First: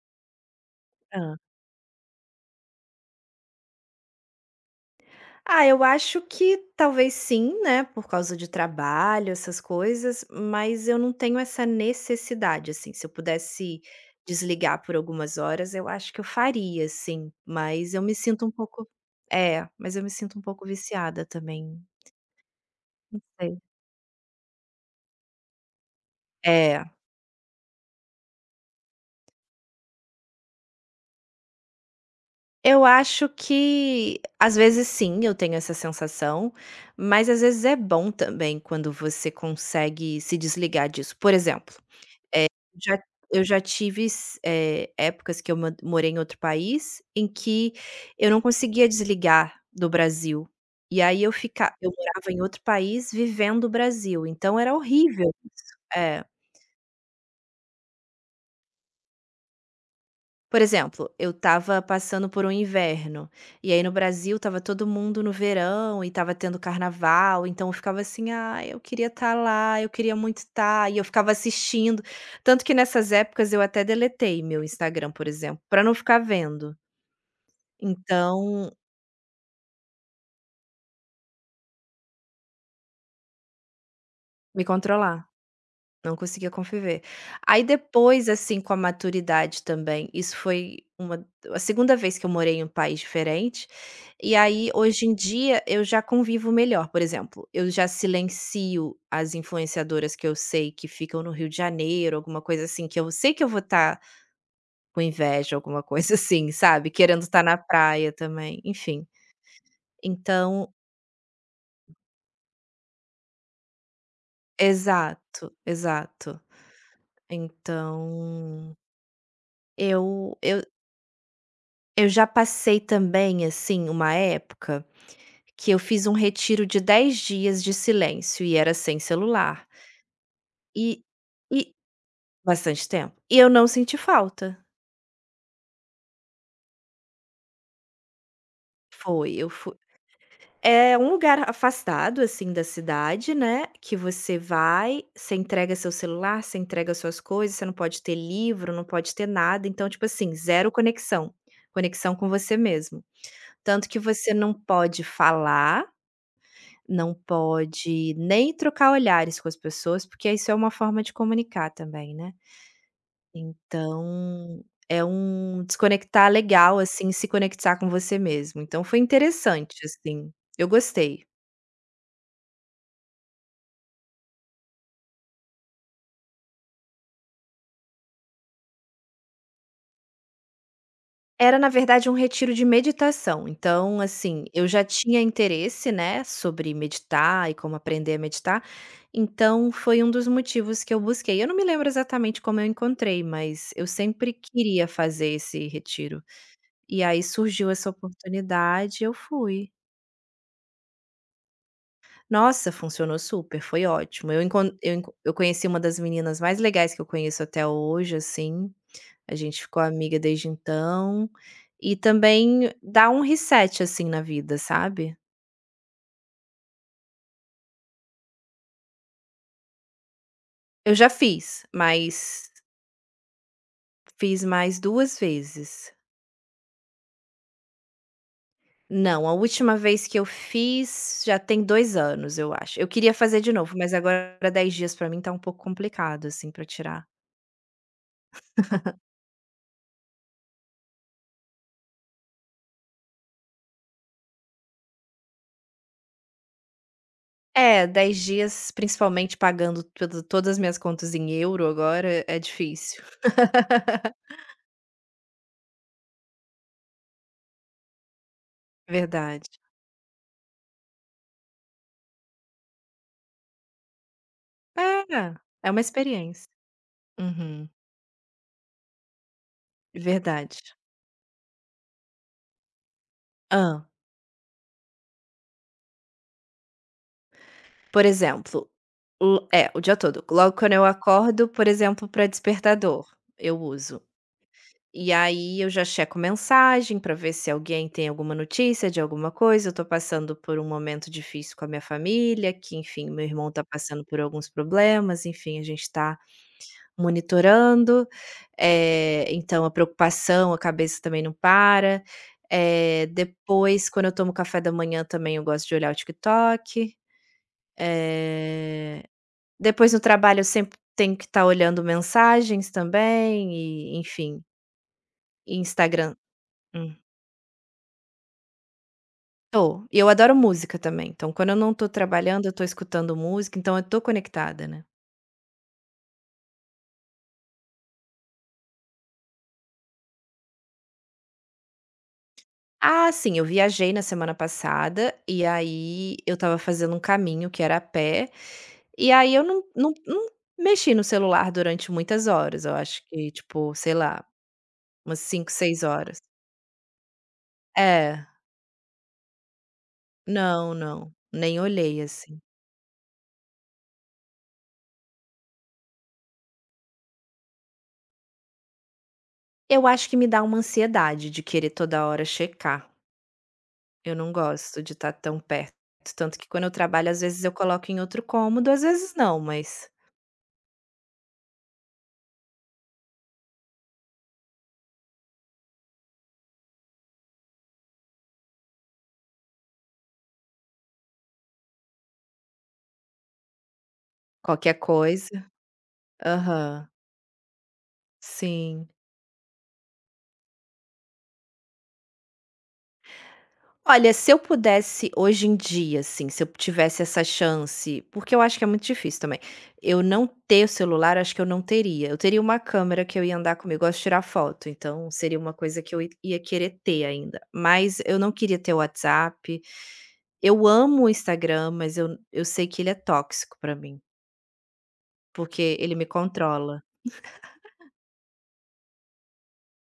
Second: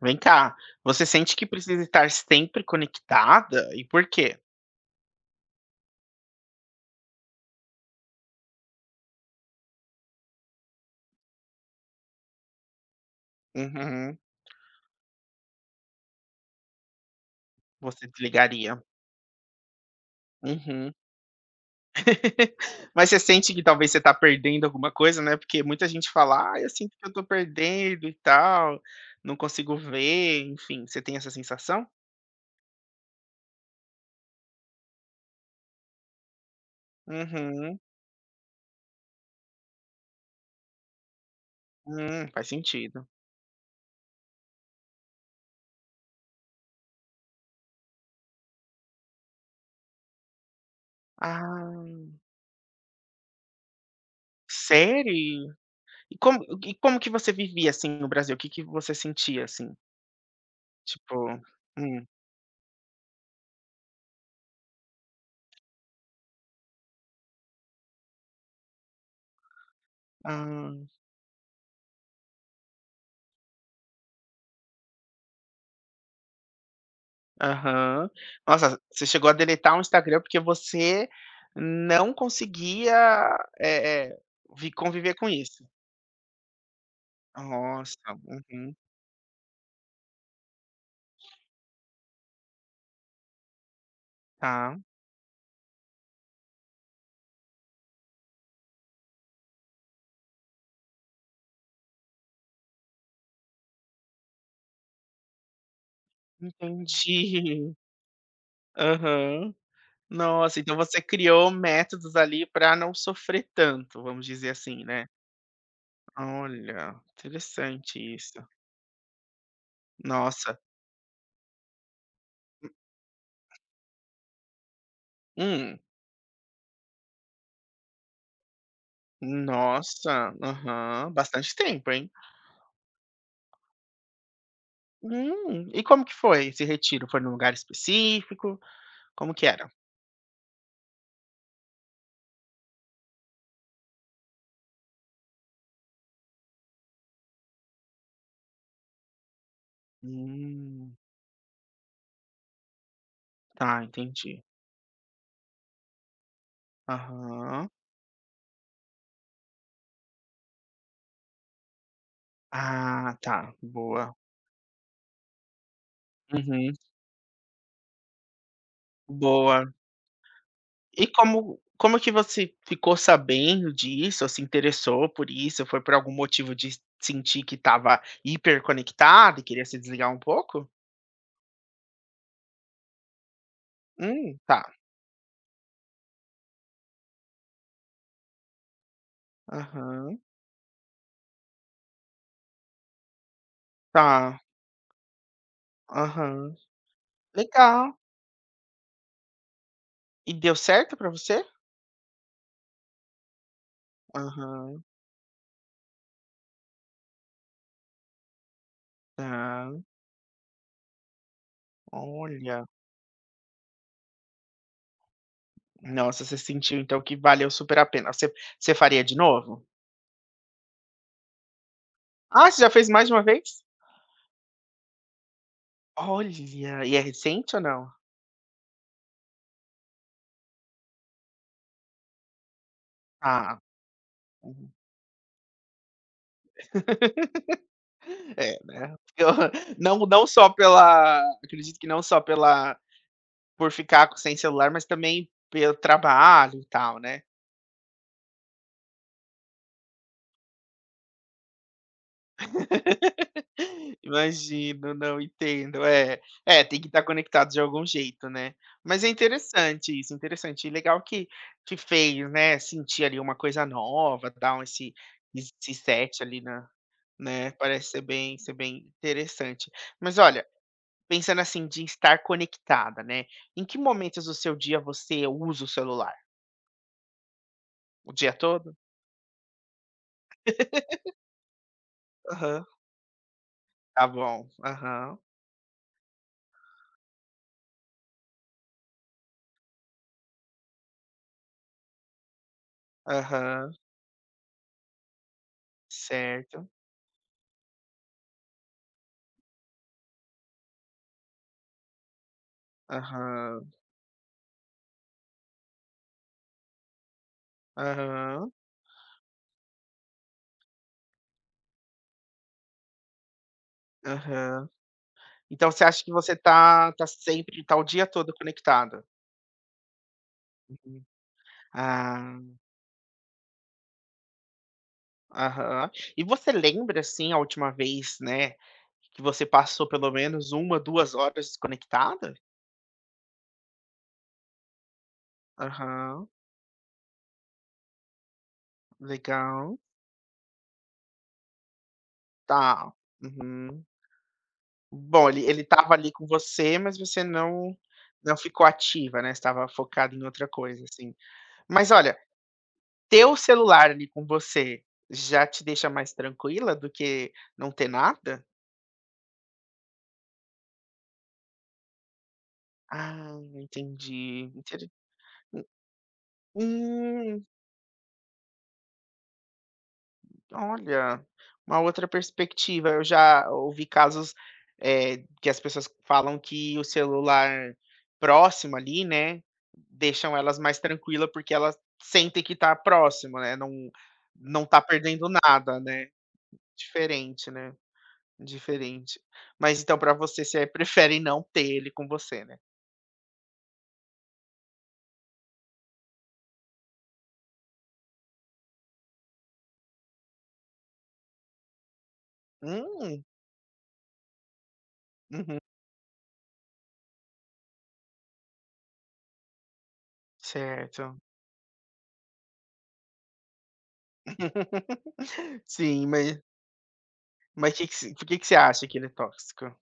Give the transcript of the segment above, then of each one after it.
Vem cá, você sente Hã. que precisa estar sempre conectada? E por quê? Ah, eu acho que talvez sim, né, por causa de trabalho, essas coisas, mas eu não tenho essa necessidade, assim, se eu pudesse Uhum, desligar por algumas horas, eu acho que eu faria, sim, mas eu você me sinto um desligaria. pouco é, mas eu me sinto um pouco Uhum. viciada também, Mas você não sente sei. que talvez você está perdendo alguma coisa, né, porque muita gente fala: "Ah, eu É. sinto que eu tô perdendo e tal, não consigo ver", enfim, você tem essa sensação? Eu acho que às vezes sim, eu tenho essa sensação, mas às vezes é Uhum. bom também quando você consegue se desligar disso. Por exemplo, Faz Já sentido. eu já tive épocas que eu man morei em outro país, em que eu não conseguia desligar do Brasil. E aí Ah, eu morava em outro país vivendo o Brasil, então era horrível sério? isso. E É. como e como que você vivia, assim, no Brasil? O que que você sentia, assim? Por exemplo, Tipo eu estava hum. passando por um inverno, e aí no Brasil estava todo mundo no verão e estava tendo carnaval, então eu ficava assim: "Ah, eu queria estar lá, eu queria muito Ah. estar", e eu ficava assistindo. Tanto que nessas épocas eu até deletei meu Instagram, por exemplo, pra não ficar vendo. Aham. Então, Nossa, você chegou a deletar um Instagram porque você não conseguia, eh eh, me vi conviver controlar. com isso. Não conseguia conviver. Aí Nossa, depois, assim, com uhum, a maturidade também, isso foi uma a segunda vez que eu morei em um país diferente, e aí tá, hoje em dia eu já convivo melhor, por exemplo, eu já silencio as influenciadoras que eu sei que ficam no Rio de Janeiro, alguma coisa assim, que eu sei que eu vou estar com inveja, alguma coisa assim, sabe, querendo entendi. estar na praia também, enfim. Aham. Nossa, Então, então você criou métodos ali para não sofrer tanto, vamos dizer assim, né. exato, exato. Olha, interessante isso. Então, eu Nossa. eu Eu já passei também, assim, uma época que Hum. eu fiz um retiro de 10 dias de silêncio e era sem celular. Nossa, E aham, bastante e tempo, hein. bastante tempo. E eu não senti falta. E como que foi esse retiro? Foi num lugar específico? Foi, Como que eu era? fui. É um lugar afastado, assim, da cidade, né, que você vai, você entrega seu celular, você entrega suas coisas, você não pode ter livro, não pode ter nada, então, tipo assim, zero Hum, conexão, conexão com você mesmo. tá, Tanto que você entendi. não pode falar, não Aham. pode nem trocar olhares com as pessoas, porque isso é uma forma de comunicar também, né. Ah, tá, boa. Então, é um desconectar Uhum, legal, assim, se conectar com você mesmo. Então foi boa. interessante, assim, eu E gostei. como que você ficou sabendo disso, ou se interessou por isso? Foi por algum motivo de sentir que estava hiperconectado e queria se desligar um pouco? Era, na verdade, um retiro de meditação, então, assim, Tá. eu já tinha interesse, né, sobre meditar e como aprender a meditar, então foi um Aham, dos motivos que eu busquei. Eu não me lembro exatamente como eu encontrei, mas eu sempre tá. queria fazer esse retiro. Aham. E aí surgiu essa Legal. oportunidade, eu fui. E deu certo pra você? Nossa, funcionou super, foi ótimo. Eu encon Aham, eu enco eu conheci uma das meninas mais legais que eu conheço até hoje, assim, a gente tá. ficou amiga desde então, e Olha, também dá um reset, assim, na vida, sabe. nossa, você sentiu então que valeu super a pena. Você faria de novo? Eu já fiz, Ah, mas você já fez mais de uma vez? fiz mais 2 vezes. Olha, e é recente ou não? Não, a última vez que eu fiz já tem 2 anos, eu acho. Eu queria fazer de Ah, novo, mas agora 10 uhum. dias pra mim tá um pouco complicado, assim, pra tirar. É, né. Eu não não só pela acredito que não só pela por ficar sem celular, mas também pelo trabalho e tal, né. É, 10 dias, principalmente pagando tudo todas as minhas contas em euro agora, é difícil. Imagino, não, entendo. É, é, tem que estar conectado de algum jeito, né. Mas é Verdade. interessante isso, interessante. E legal que fez, né, sentir ali uma coisa nova, dar um esse É, é esse uma set ali experiência. na né, Uhum, parece ser bem interessante. Mas olha. verdade. Pensando assim, de estar conectada, né, em que Ah, momentos do seu dia você usa o celular? por O dia exemplo, todo? o dia todo. Logo quando eu acordo, por exemplo, para Aham. despertador, eu uso. Tá bom. E Aham. aí eu já checo mensagem para ver se alguém tem alguma notícia de alguma coisa, eu tô passando por um momento difícil com a minha família, que enfim, meu irmão tá Aham. passando por alguns problemas, enfim, a gente tá Certo. monitorando, então a preocupação, a cabeça também não para. Aham. Depois, quando eu tomo café da manhã também eu gosto de olhar o TikTok. Aham. Eh, Depois no trabalho eu sempre tenho que estar olhando mensagens também e enfim, Aham. e Então você acha que Instagram. você tá Hum. tá sempre, tá o dia todo conectada? Tô. E eu adoro música Uhum. também, então quando eu não tô Ah, trabalhando eu tô escutando música, então eu tô conectada, né. aham. E você lembra, assim, a última vez, né, que você passou pelo menos uma, 2 horas desconectada? Ah, sim, eu viajei na semana passada, e aí Aham. eu estava fazendo um caminho que era a pé, e aí eu não Legal. não não mexi no celular durante muitas horas, eu Tá. acho que tipo, Uhum. sei lá, umas Bom, ele 5, ele 6 estava ali horas. com você, mas você não É, não ficou ativa, né, você estava focada em outra não, coisa, não, assim. nem Mas olhei olha, assim. ter o celular ali com você já te deixa mais tranquila do que não ter nada? Eu acho que me dá uma ansiedade de querer toda hora checar, Ah, eu não entendi, gosto interen de estar tão perto, tanto que quando eu trabalho às hum. vezes eu coloco em outro cômodo, às vezes não, mas Olha, uma outra perspectiva. Eu já ouvi casos, que as pessoas falam que o celular próximo ali, né, deixam elas mais tranquila, porque elas sentem que tá próximo, né, não não qualquer tá perdendo coisa, nada, né. aham, Diferente, né, sim. diferente. Mas então para você, você prefere não ter ele com você, né? Olha, se eu pudesse hoje em dia, assim, se eu tivesse essa chance, porque eu acho que é muito difícil também. Eu não ter o celular, acho que eu não teria. Eu teria uma câmera que Hum, eu ia andar comigo, eu gosto de tirar foto, então seria uma uhum. coisa que eu ia querer ter ainda. Mas eu não queria ter o WhatsApp. Eu amo o Certo. Instagram, mas eu sei que ele é tóxico pra mim, porque ele Sim, me controla. mas que você por que que você acha que ele é tóxico?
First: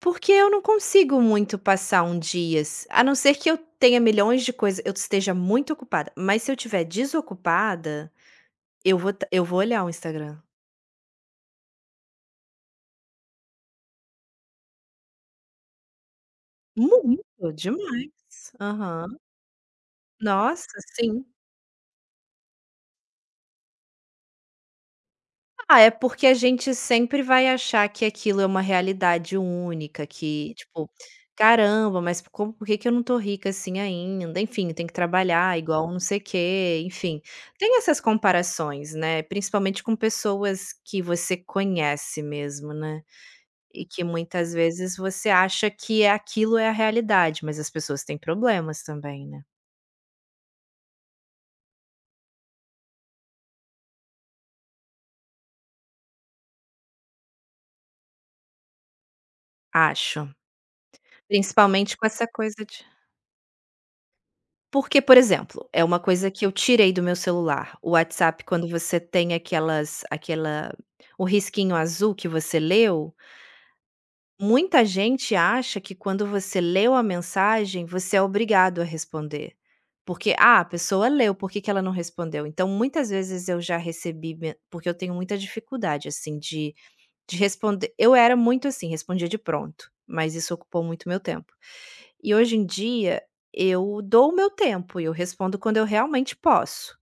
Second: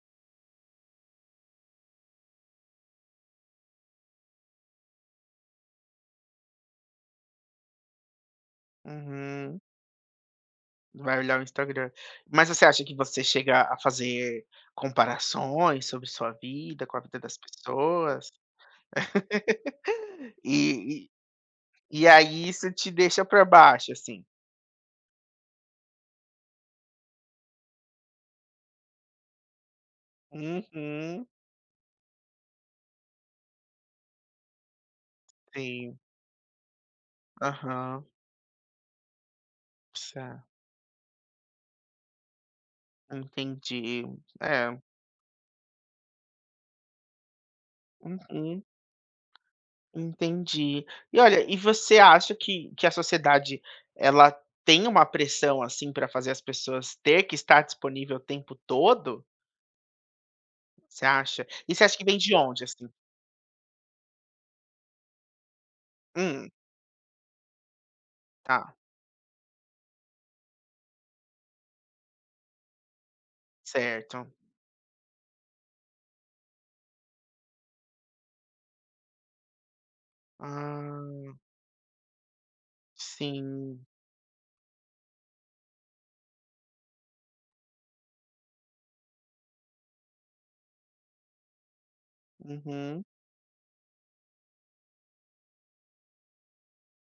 Porque eu não consigo muito passar um dias, a não ser que eu tenha milhões de coisas, eu esteja muito ocupada, mas se eu estiver desocupada, eu vou ta eu Uhum. vou olhar o Instagram. Vai olhar o Instagram. Mas você acha que você chega a fazer comparações sobre sua vida, com a vida das Muito, demais. pessoas? Aham. E Nossa, e sim. e aí isso te deixa pra baixo, assim? Ah, é porque a gente sempre vai achar que aquilo é uma realidade única, que tipo: Uhum, "Caramba, mas como por que que eu não tô rica assim ainda?". Enfim, tem que trabalhar igual sim. não sei o quê, enfim. Tem essas Aham, comparações, né, principalmente com sa pessoas que você conhece mesmo, né, e entendi. que muitas É, vezes você acha que aquilo é a realidade, mas as pessoas têm uhum, problemas também, né, entendi. E olha, e você acha que a sociedade, ela tem uma pressão, assim, para fazer as pessoas ter que estar disponível o tempo todo? acho. Você acha? E você Principalmente acha que com vem essa de onde, coisa de assim? porque, por exemplo, é uma coisa que Hum. eu tirei do meu celular, o WhatsApp quando Tá, você tem aquela o risquinho azul que você leu, certo. muita gente acha que quando você leu a mensagem, você é obrigado a responder. Porque, "Ah, a pessoa Ah, leu, por que que ela não respondeu?". Então muitas vezes eu já sim. recebi me porque eu tenho muita dificuldade, assim, de responder. Eu era muito assim, respondia de pronto, mas isso ocupou muito meu tempo. E hoje em Uhum, dia, eu dou o meu tempo e eu respondo quando eu realmente posso.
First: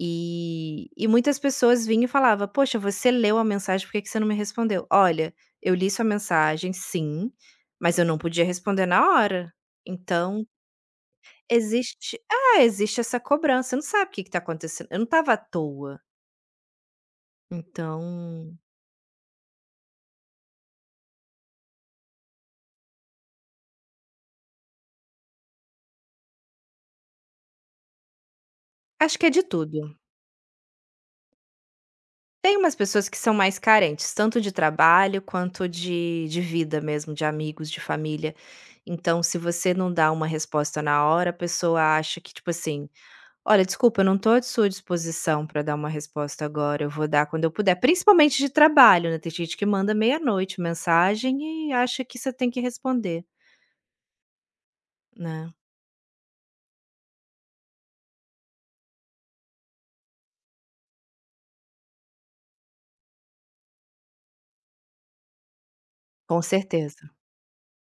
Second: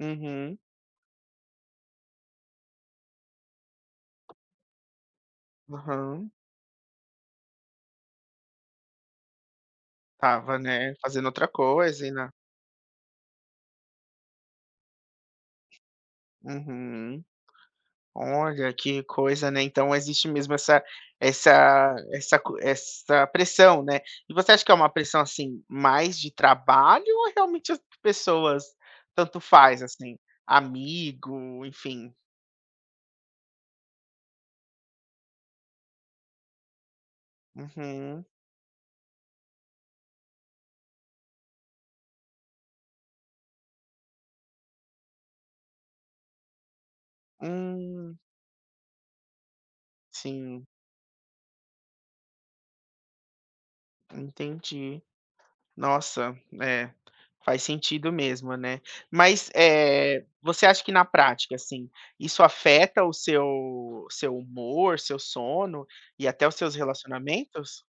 uhum, e muitas pessoas vinham e falava: "Poxa, você leu a mensagem, por que que você não me respondeu?". "Olha, eu li sua aham. mensagem sim, mas eu não podia responder na hora". Então Estava, né, fazendo outra coisa e existe na ah, existe essa cobrança. Você não sabe o que está acontecendo. Eu não estava à toa, uhum. então Olha, que coisa, né, então existe mesmo essa essa essa co essa pressão, né. E você acha que é uma pressão, assim, mais de trabalho ou realmente as pessoas acho que é tanto de faz, tudo. assim, amigo, enfim? Tem umas pessoas que são mais carentes, tanto de trabalho quanto de vida mesmo, de amigos, de Uhum. família. Então, se você não dá uma resposta na hora, a pessoa acha que, tipo assim: "Olha, desculpa, eu não tô à sua disposição para dar uma resposta agora, eu vou dar quando eu puder", Hum, principalmente de trabalho, né, tem gente que manda meia-noite sim, mensagem e acha que você tem que responder, entendi. né. Nossa, é, faz sentido mesmo, né. Mas, você acha que na prática, assim, isso afeta o seu humor, seu sono e Com até os seus certeza. relacionamentos?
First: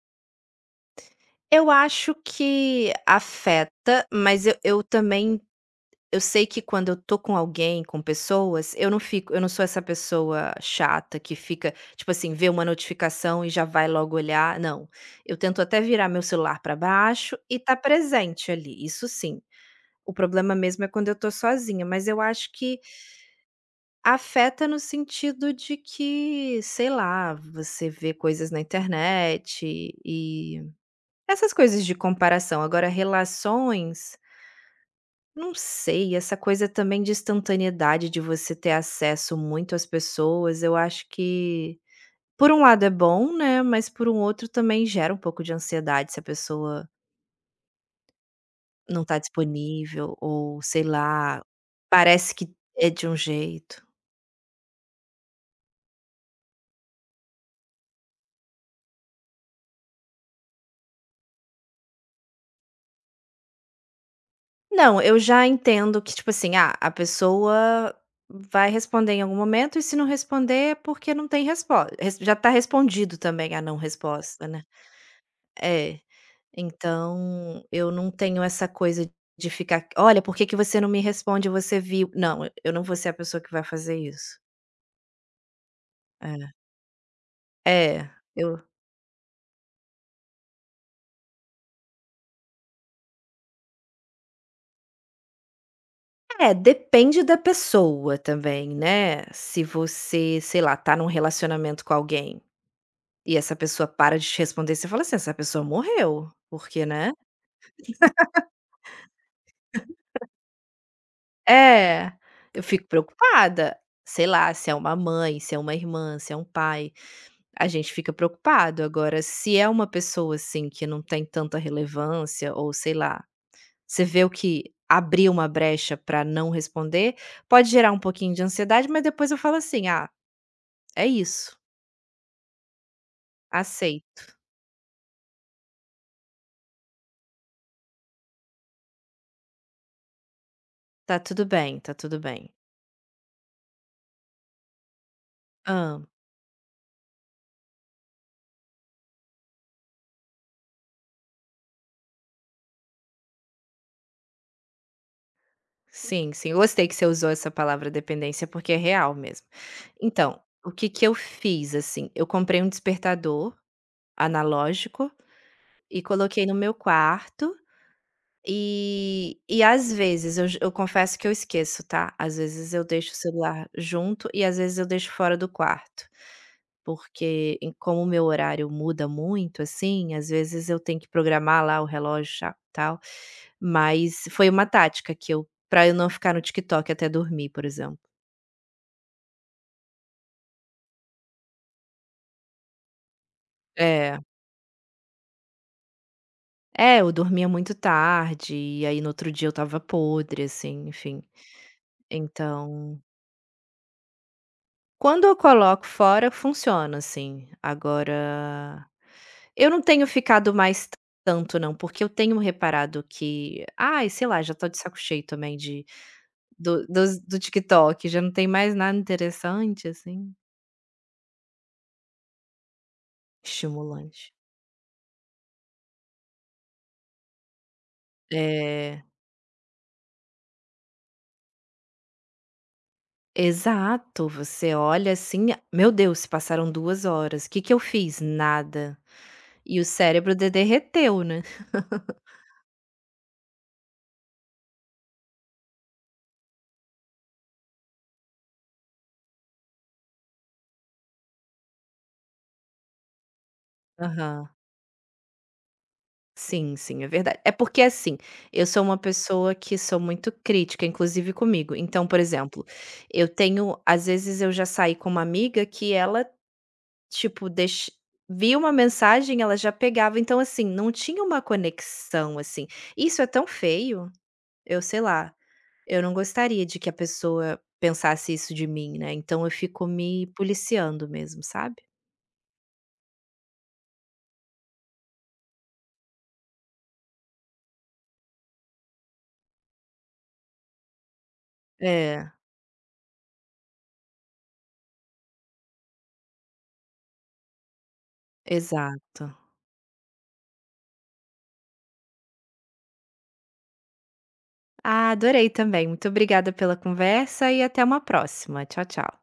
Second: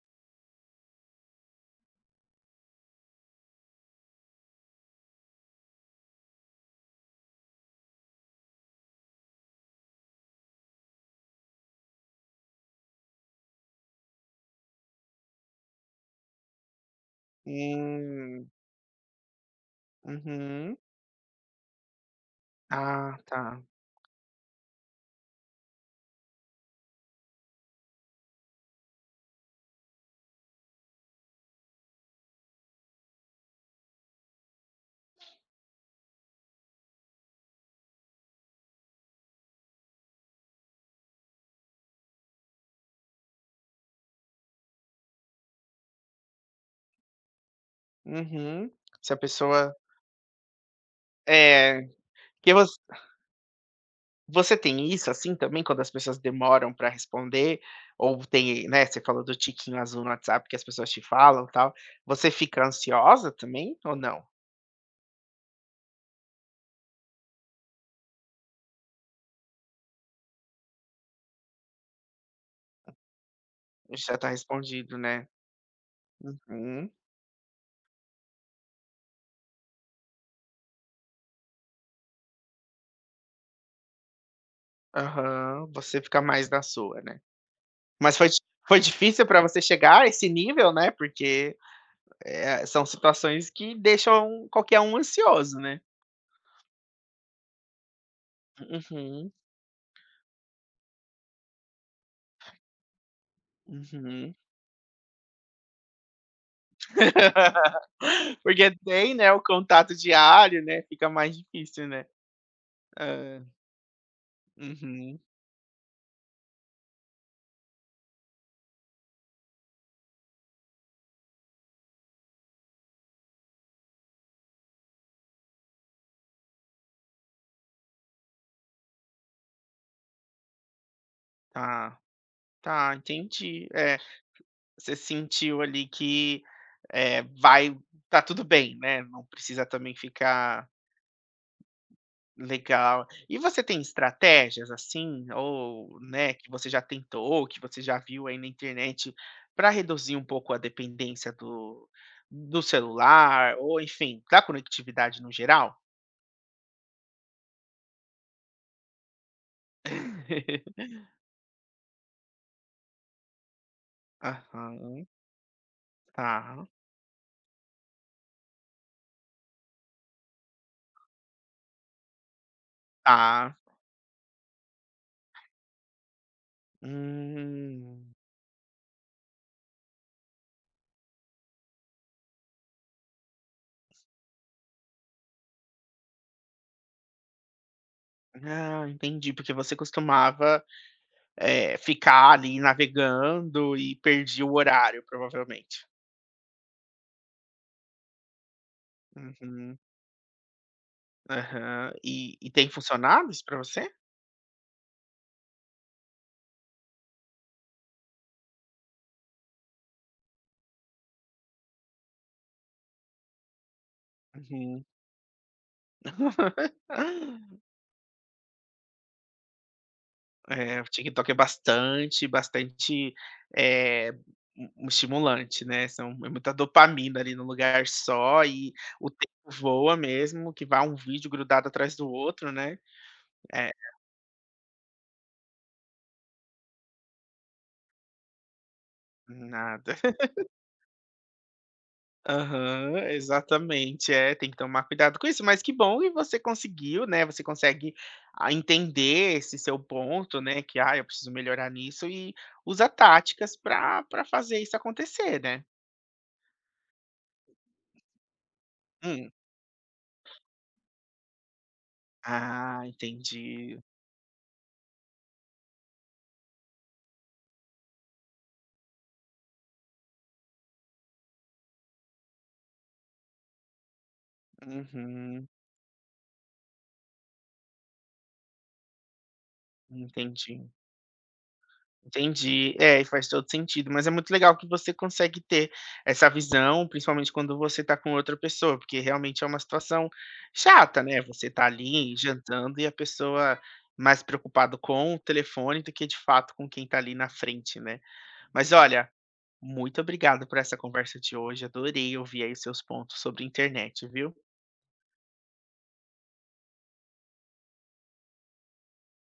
Eu acho que afeta, mas eu também. Eu sei que quando eu tô com alguém, com pessoas, eu não sou essa pessoa chata que fica, tipo assim, vê uma notificação e já vai logo olhar, não. Eu tento até virar meu celular pra baixo e tá Hum, presente ali, isso sim. O problema uhum. mesmo é quando eu tô sozinha, mas eu acho que Ah, tá. afeta no sentido de que, sei lá, você vê coisas na internet e essas coisas de comparação. Agora relações não sei, essa coisa também de instantaneidade, de você ter acesso muito às pessoas, eu acho que por um lado é bom, né, mas por um outro também gera um pouco de ansiedade se a pessoa Uhum. não Se a tá pessoa disponível ou sei lá, é, parece que que voc é de um jeito. você tem isso, assim, também, quando as pessoas demoram para responder ou tem, né, você falou do tiquinho azul no WhatsApp que as pessoas te falam, e tal. Você fica ansiosa também ou não? Não, eu já entendo que tipo assim, ah, a pessoa vai responder em algum momento e se não responder é porque não tem resposta, já tá respondido também a não Já tá resposta, né. respondido, né. É. Uhum. Então, eu não tenho essa coisa de ficar: "Olha, por que que você não me responde? Você viu". Não, eu não vou ser a pessoa que vai fazer isso. Aham. Você fica mais É. na sua, né. É, Mas eu foi difícil pra você chegar a esse nível, né, porque, são situações que deixam qualquer um ansioso, né. Depende da pessoa também, né. Uhum, Se você, sei lá, tá num relacionamento com alguém e essa pessoa para de uhum. te responder, você fala assim: "Essa pessoa morreu", porque, né. Porque tem, né, o contato diário, né, fica mais difícil, né. É, eu fico Hã. preocupada. Sei lá, se é uma Uhum. mãe, se é uma irmã, se é um pai. A gente fica preocupado. Agora, se é uma pessoa, assim, que não tem tanta relevância ou sei lá, você vê o que abriu uma brecha pra não responder, pode gerar um pouquinho de ansiedade, mas depois eu falo assim: "Ah, é isso, Tá, tá, entendi. É, aceito, você sentiu ali que, eh, vai tá tudo bem, né, não precisa também ficar. tá tudo bem, tá tudo bem". Legal. E você tem estratégias assim, ou, Ah, né, que você já tentou, ou que você já viu aí na internet para reduzir um pouco a dependência do celular ou enfim, da conectividade no geral? sim, sim, eu gostei que você usou essa palavra dependência, porque é real mesmo. Então, o que que eu fiz, assim, eu comprei um despertador Aham, analógico e coloquei no tá, meu quarto. E às vezes eu confesso que eu esqueço, tá. Às vezes eu deixo o tá. celular junto e às vezes eu deixo fora do quarto, porque como o Hum. meu horário muda muito, assim, às vezes eu tenho que programar lá o relógio cha tal, mas foi uma tática que eu pra eu não ficar no TikTok até dormir, por exemplo. Ah, entendi, porque você costumava, ficar ali navegando e É. perdia o horário provavelmente. É, eu dormia muito tarde e aí no outro dia eu Uhum, estava podre, assim, enfim. aham. E tem Então, funcionado isso para você? quando eu coloco fora, funciona assim. Agora, eu não tenho ficado mais tanto não, porque eu tenho reparado que, ai, sei lá, já tô de Uhum. saco cheio também de do dos do TikTok, já não tem mais nada interessante, assim, É, o TikTok é bastante, eh, estimulante. um um estimulante, né, são é muita dopamina ali num lugar só e É, o tempo voa mesmo, que vai um vídeo grudado atrás do outro, né. É, exato, você olha assim: "Meu Deus, se passaram 2 horas, o que que eu fiz? Nada". E o nada. cérebro de derreteu, né. Aham, exatamente. É, tem que tomar cuidado com isso, mas que bom que você conseguiu, né, você consegue, entender esse seu ponto, né, que: "Ah, eu preciso melhorar nisso", e usa táticas para Aham. fazer isso acontecer, né. Sim, sim, é verdade. É porque, assim, eu sou uma Hum. pessoa que sou muito crítica, inclusive comigo. Então, por exemplo, Ah, eu entendi. tenho às vezes eu já saí com uma amiga que ela, tipo, deix via uma mensagem, ela já pegava. Então, assim, não tinha uma conexão, assim. Isso é tão feio, eu sei lá, Uhum. eu não gostaria de que a pessoa pensasse isso de mim, né. Então eu fico me Entendi, policiando mesmo, sabe. entendi. É, e faz todo sentido, mas é muito legal que você consegue ter essa visão, principalmente quando você tá com outra pessoa, porque realmente é uma situação chata, né, você tá ali É, jantando e a pessoa mais preocupado com o telefone do que de fato com quem tá ali na frente, né. Mas olha, exato. muito obrigado por essa conversa de hoje, adorei ouvir aí os seus pontos sobre internet, viu. Ah, adorei também. Muito obrigada pela conversa e até uma próxima. Tchau, tchau.